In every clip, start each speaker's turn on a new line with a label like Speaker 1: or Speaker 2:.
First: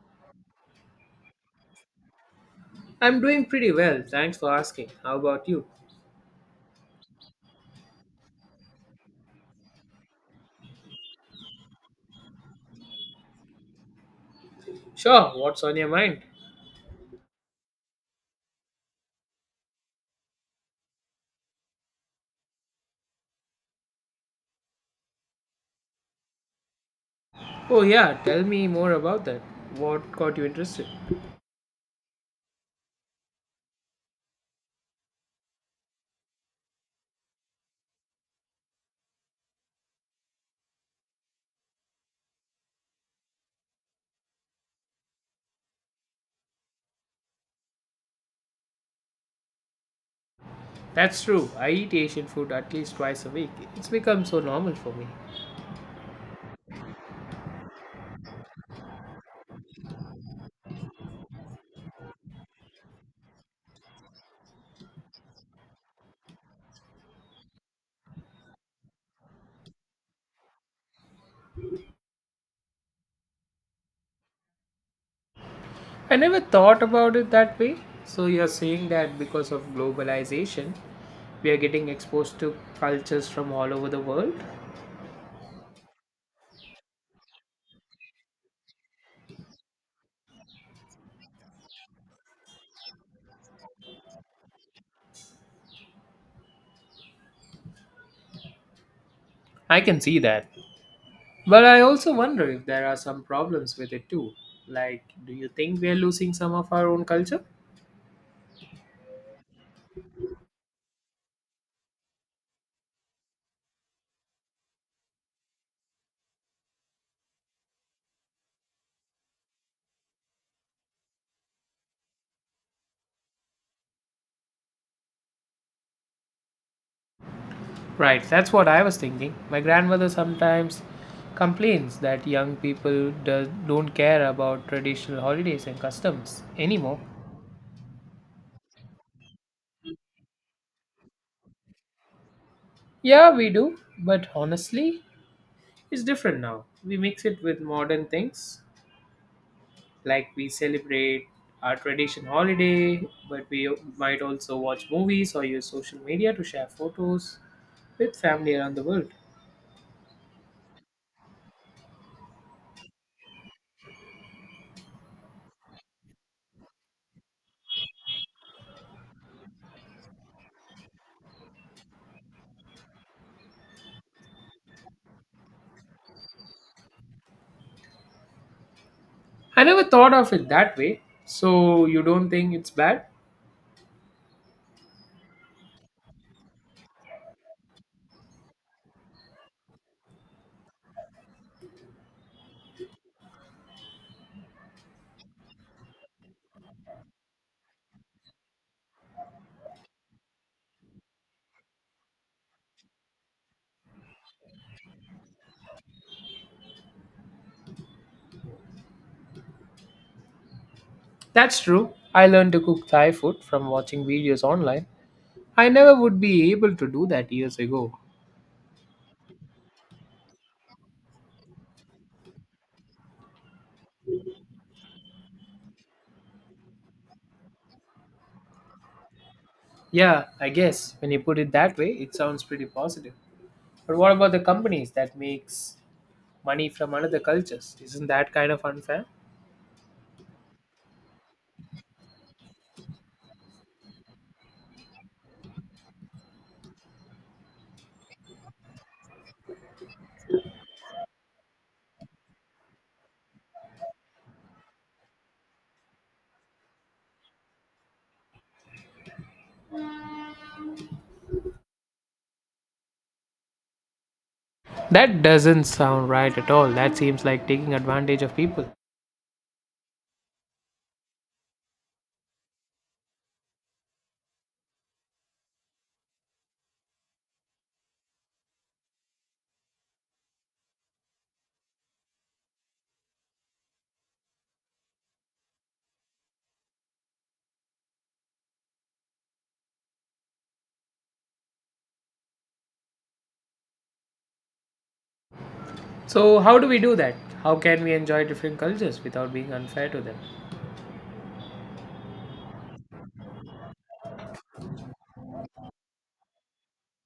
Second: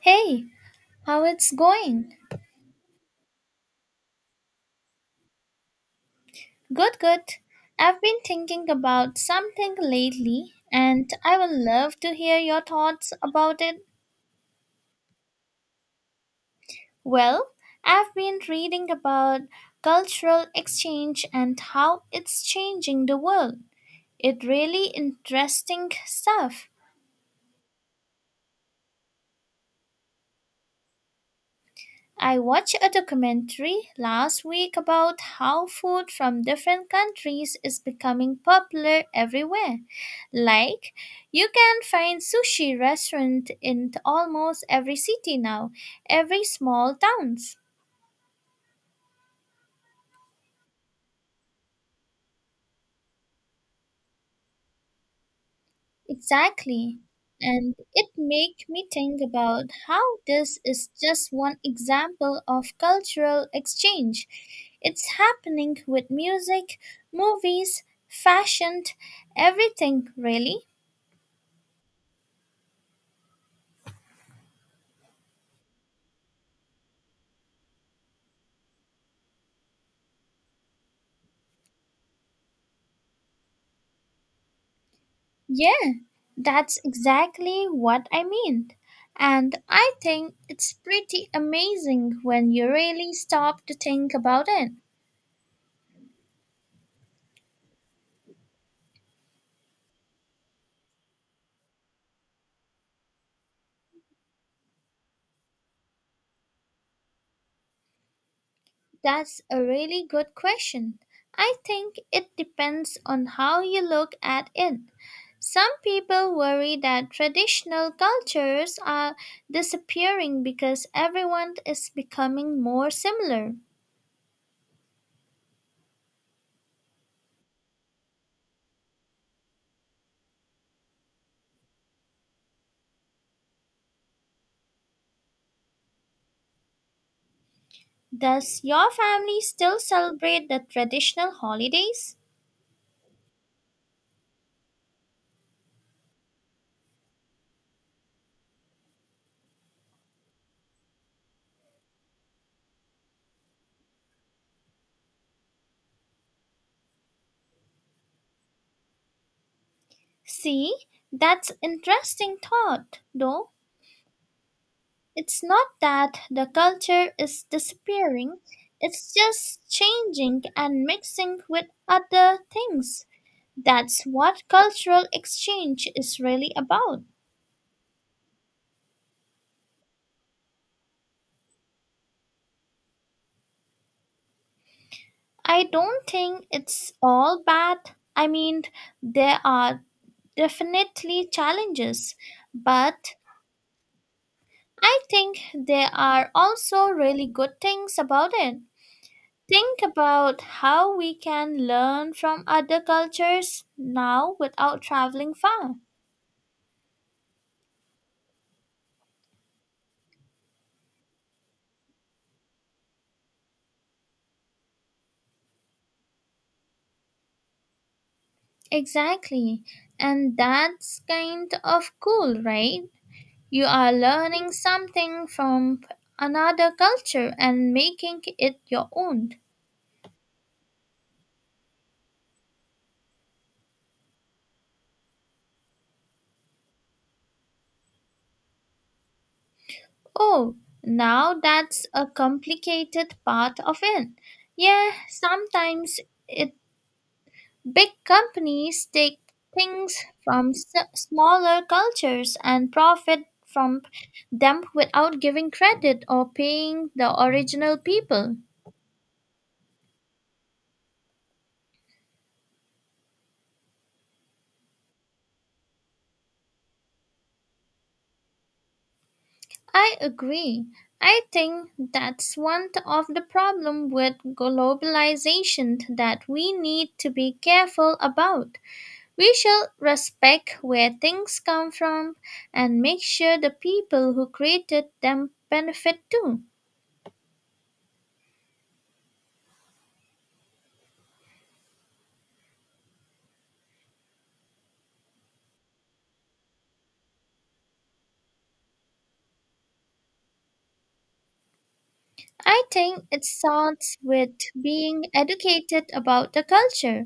Speaker 1: Hey, how it's going?
Speaker 2: I'm doing pretty well, thanks for asking. How about you?
Speaker 1: Good, good. I've been thinking about something lately and I would love to hear your thoughts about it.
Speaker 2: Sure, what's on your mind?
Speaker 1: Well, I've been reading about cultural exchange and how it's changing the world. It really interesting stuff.
Speaker 2: Oh, yeah, tell me more about that. What got you interested?
Speaker 1: I watched a documentary last week about how food from different countries is becoming popular everywhere. Like, you can find sushi restaurant in almost every city now, every small towns.
Speaker 2: That's true, I eat Asian food at least twice a week. It's become so normal for me.
Speaker 1: Exactly. And it make me think about how this is just one example of cultural exchange. It's happening with music, movies, fashion, everything really.
Speaker 2: I never thought about it that way. So, you're saying that because of globalization, we are getting exposed to cultures from all over the world?
Speaker 1: Yeah, that's exactly what I mean. And I think it's pretty amazing when you really stop to think about it.
Speaker 2: I can see that. But I also wonder if there are some problems with it too. Like, do you think we are losing some of our own culture?
Speaker 1: That's a really good question. I think it depends on how you look at it. Some people worry that traditional cultures are disappearing because everyone is becoming more similar.
Speaker 2: Right, that's what I was thinking. My grandmother sometimes complains that young people don't care about traditional holidays and customs anymore.
Speaker 1: Does your family still celebrate the traditional holidays?
Speaker 2: Yeah, we do, but honestly, it's different now. We mix it with modern things, like we celebrate our tradition holiday, but we might also watch movies or use social media to share photos with family around the world.
Speaker 1: See, that's interesting thought, though. It's not that the culture is disappearing, it's just changing and mixing with other things. That's what cultural exchange is really about.
Speaker 2: I never thought of it that way. So, you don't think it's bad?
Speaker 1: I don't think it's all bad. I mean, there are definitely challenges, but I think there are also really good things about it. Think about how we can learn from other cultures now without traveling far.
Speaker 2: That's true. I learned to cook Thai food from watching videos online. I never would be able to do that years ago.
Speaker 1: Exactly. And that's kind of cool, right? You are learning something from another culture and making it your own.
Speaker 2: Yeah, I guess when you put it that way, it sounds pretty positive. But what about the companies that makes money from another cultures? Isn't that kind of unfair?
Speaker 1: Oh, now that's a complicated part of it. Yeah, sometimes it big companies take things from smaller cultures and profit from them without giving credit or paying the original people.
Speaker 2: That doesn't sound right at all. That seems like taking advantage of people.
Speaker 1: I agree. I think that's one of the problem with globalization that we need to be careful about. We shall respect where things come from and make sure the people who created them benefit too.
Speaker 2: So how do we do that? How can we enjoy different cultures without being unfair to them?
Speaker 1: I think it starts with being educated about the culture.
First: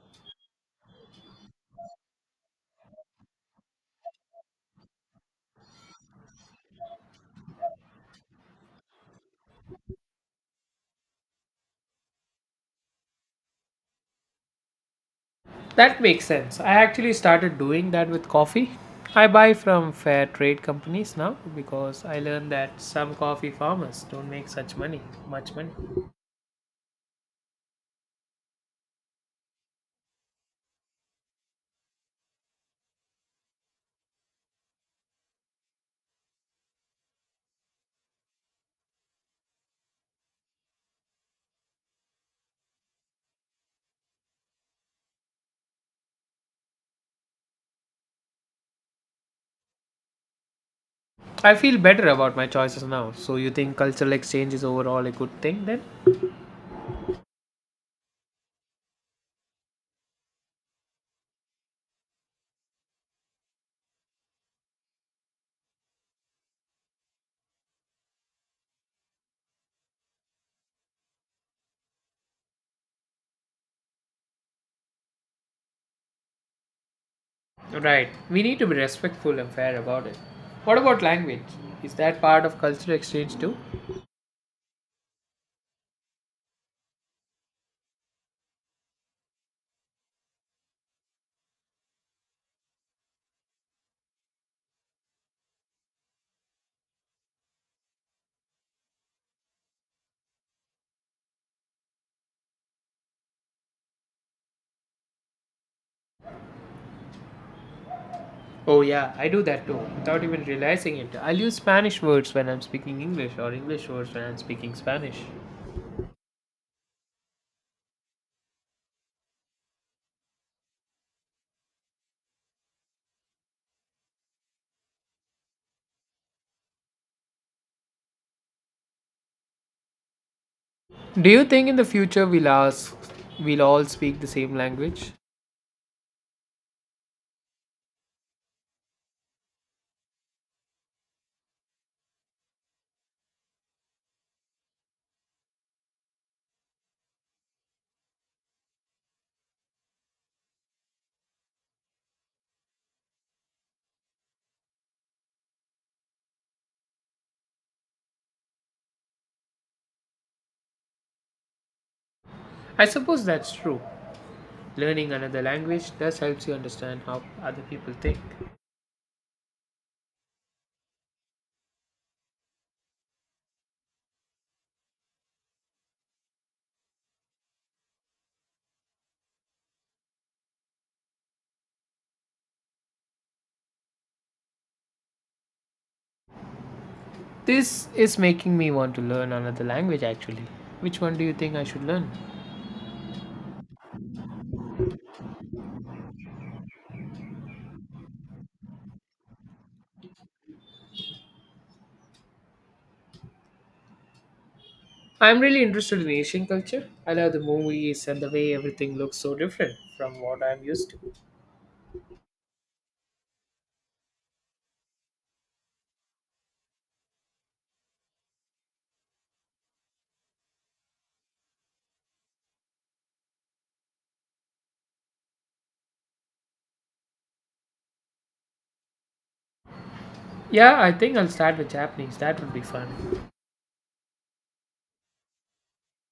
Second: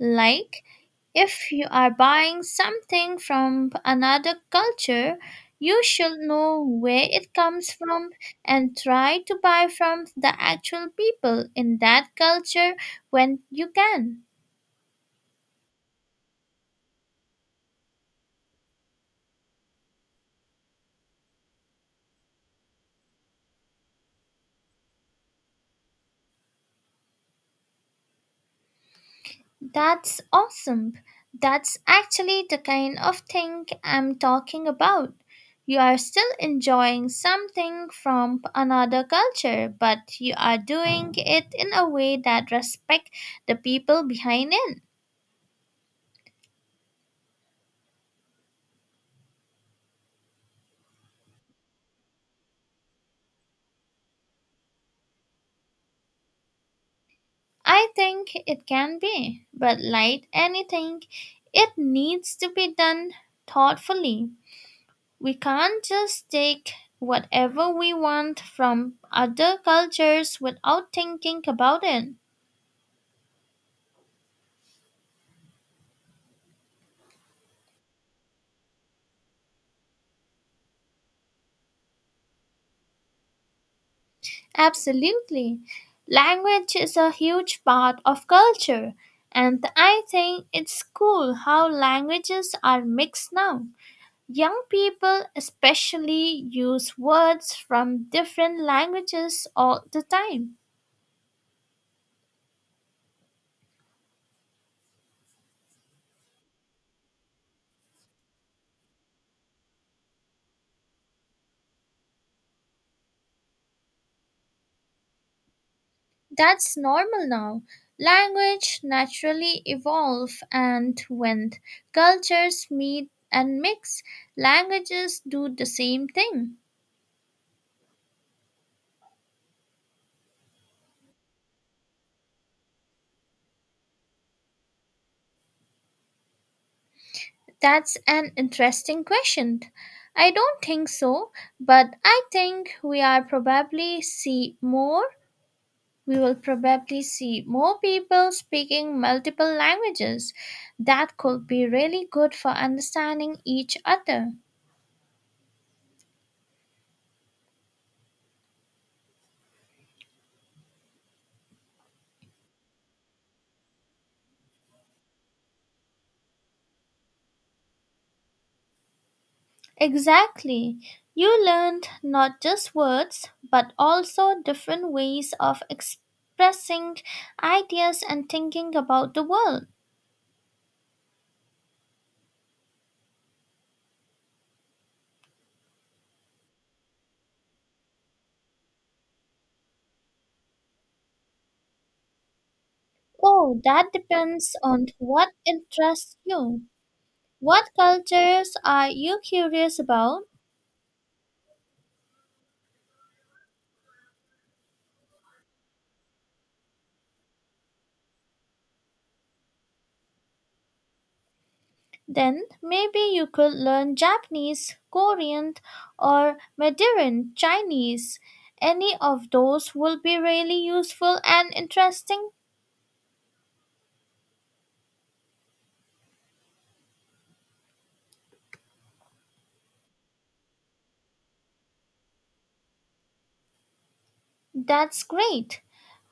Speaker 1: Like, if you are buying something from another culture, you should know where it comes from and try to buy from the actual people in that culture when you can.
Speaker 2: That makes sense. I actually started doing that with coffee. I buy from fair trade companies now because I learned that some coffee farmers don't make much money.
Speaker 1: That's awesome. That's actually the kind of thing I'm talking about. You are still enjoying something from another culture, but you are doing it in a way that respects the people behind it.
Speaker 2: I feel better about my choices now. So you think cultural exchange is overall a good thing then?
Speaker 1: I think it can be, but like anything, it needs to be done thoughtfully. We can't just take whatever we want from other cultures without thinking about it.
Speaker 2: Right. We need to be respectful and fair about it. What about language? Is that part of cultural exchange too?
Speaker 1: Absolutely. Language is a huge part of culture, and I think it's cool how languages are mixed now. Young people, especially, use words from different languages all the time.
Speaker 2: Oh yeah, I do that too, without even realizing it. I'll use Spanish words when I'm speaking English or English words when I'm speaking Spanish.
Speaker 1: That's normal now. Language naturally evolve and when cultures meet and mix, languages do the same thing.
Speaker 2: Do you think in the future we'll all speak the same language?
Speaker 1: That's an interesting question. I don't think so, but I think we are probably see more. We will probably see more people speaking multiple languages. That could be really good for understanding each other.
Speaker 2: I suppose that's true. Learning another language does helps you understand how other people think.
Speaker 1: Exactly. You learned not just words, but also different ways of expressing ideas and thinking about the world.
Speaker 2: This is making me want to learn another language actually. Which one do you think I should learn?
Speaker 1: Oh, that depends on what interests you. What cultures are you curious about?
Speaker 2: I'm really interested in Asian culture. I love the movies and the way everything looks so different from what I'm used to.
Speaker 1: Then maybe you could learn Japanese, Korean, or Mandarin Chinese. Any of those will be really useful and interesting.
Speaker 2: Yeah, I think I'll start with Japanese. That would be fun.
Speaker 1: That's great.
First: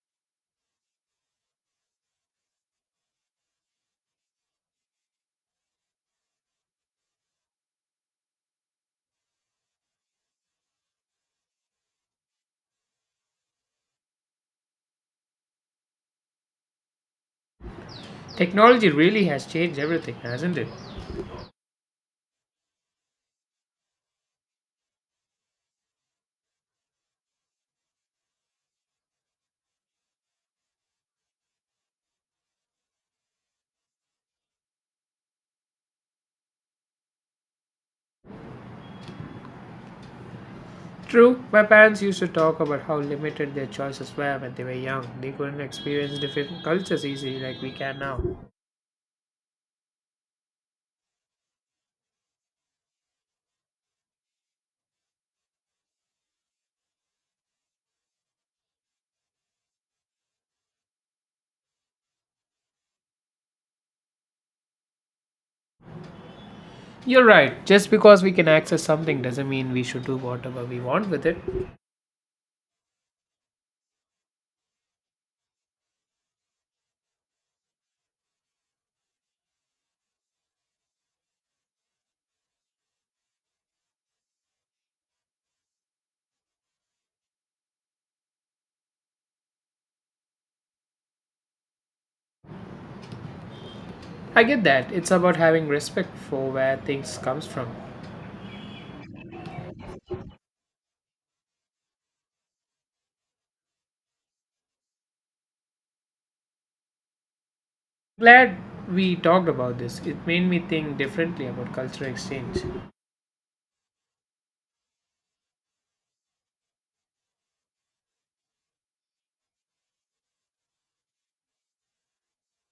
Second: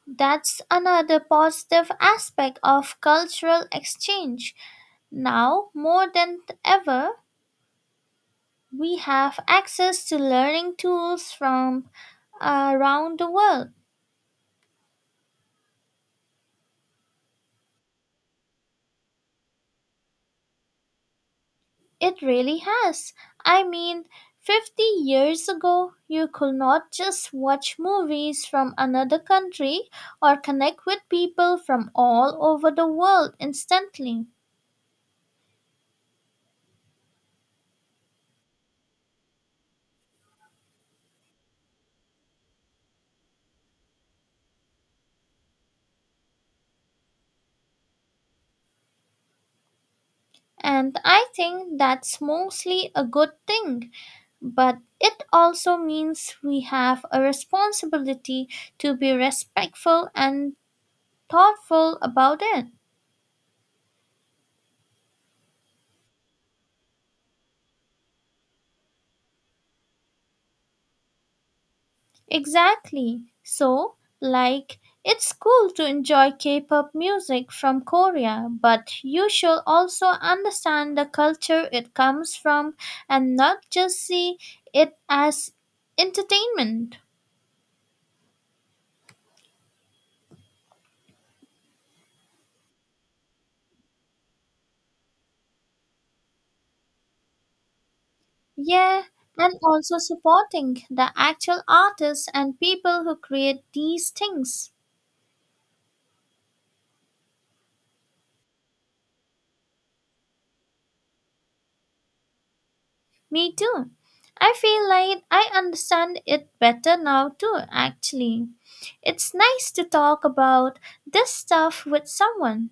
Speaker 1: That's another positive aspect of cultural exchange. Now, more than ever, we have access to learning tools from around the world.
Speaker 2: Technology really has changed everything, hasn't it?
Speaker 1: It really has. I mean, 50 years ago, you could not just watch movies from another country or connect with people from all over the world instantly.
Speaker 2: True, my parents used to talk about how limited their choices were when they were young. They couldn't experience different cultures easily like we can now.
Speaker 1: And I think that's mostly a good thing, but it also means we have a responsibility to be respectful and thoughtful about it.
Speaker 2: You're right, just because we can access something doesn't mean we should do whatever we want with it.
Speaker 1: Exactly. So, like, it's cool to enjoy K pop music from Korea, but you should also understand the culture it comes from and not just see it as entertainment.
Speaker 2: I get that, it's about having respect for where things comes from.
Speaker 1: Yeah, and also supporting the actual artists and people who create these things.
Speaker 2: Glad we talked about this. It made me think differently about cultural exchange.
Speaker 1: Me too. I feel like I understand it better now too, actually. It's nice to talk about this stuff with someone.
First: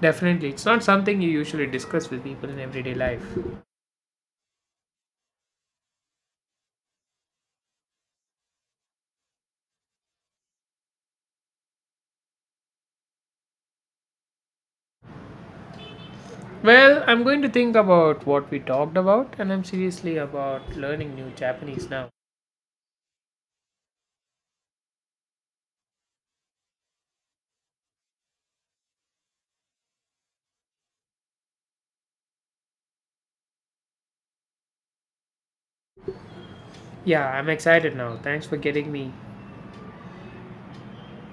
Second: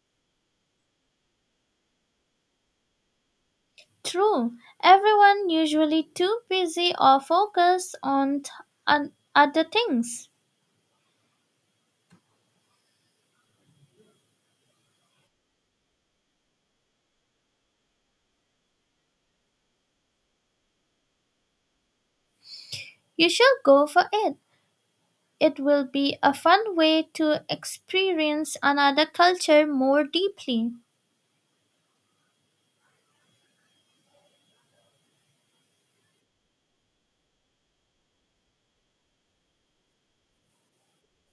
Speaker 2: Definitely, it's not something you usually discuss with people in everyday life.
Speaker 1: True. Everyone usually too busy or focused on other things.
Speaker 2: Well, I'm going to think about what we talked about, and I'm seriously about learning new Japanese now.
Speaker 1: You should go for it. It will be a fun way to experience another culture more deeply.
Speaker 2: Yeah, I'm excited now. Thanks for getting me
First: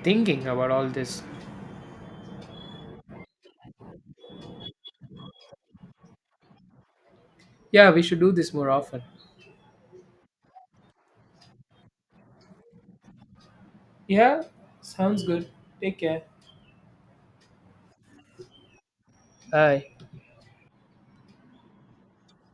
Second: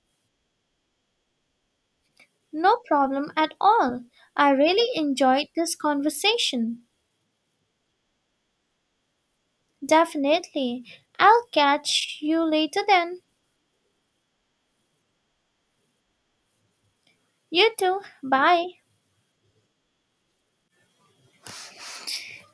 Speaker 2: thinking about all this.
Speaker 1: No problem at all. I really enjoyed this conversation.
Speaker 2: Yeah, we should do this more often.
Speaker 1: Definitely. I'll catch you later then.
Speaker 2: Yeah, sounds good. Take care.
Speaker 1: You too. Bye.
Speaker 2: Hi.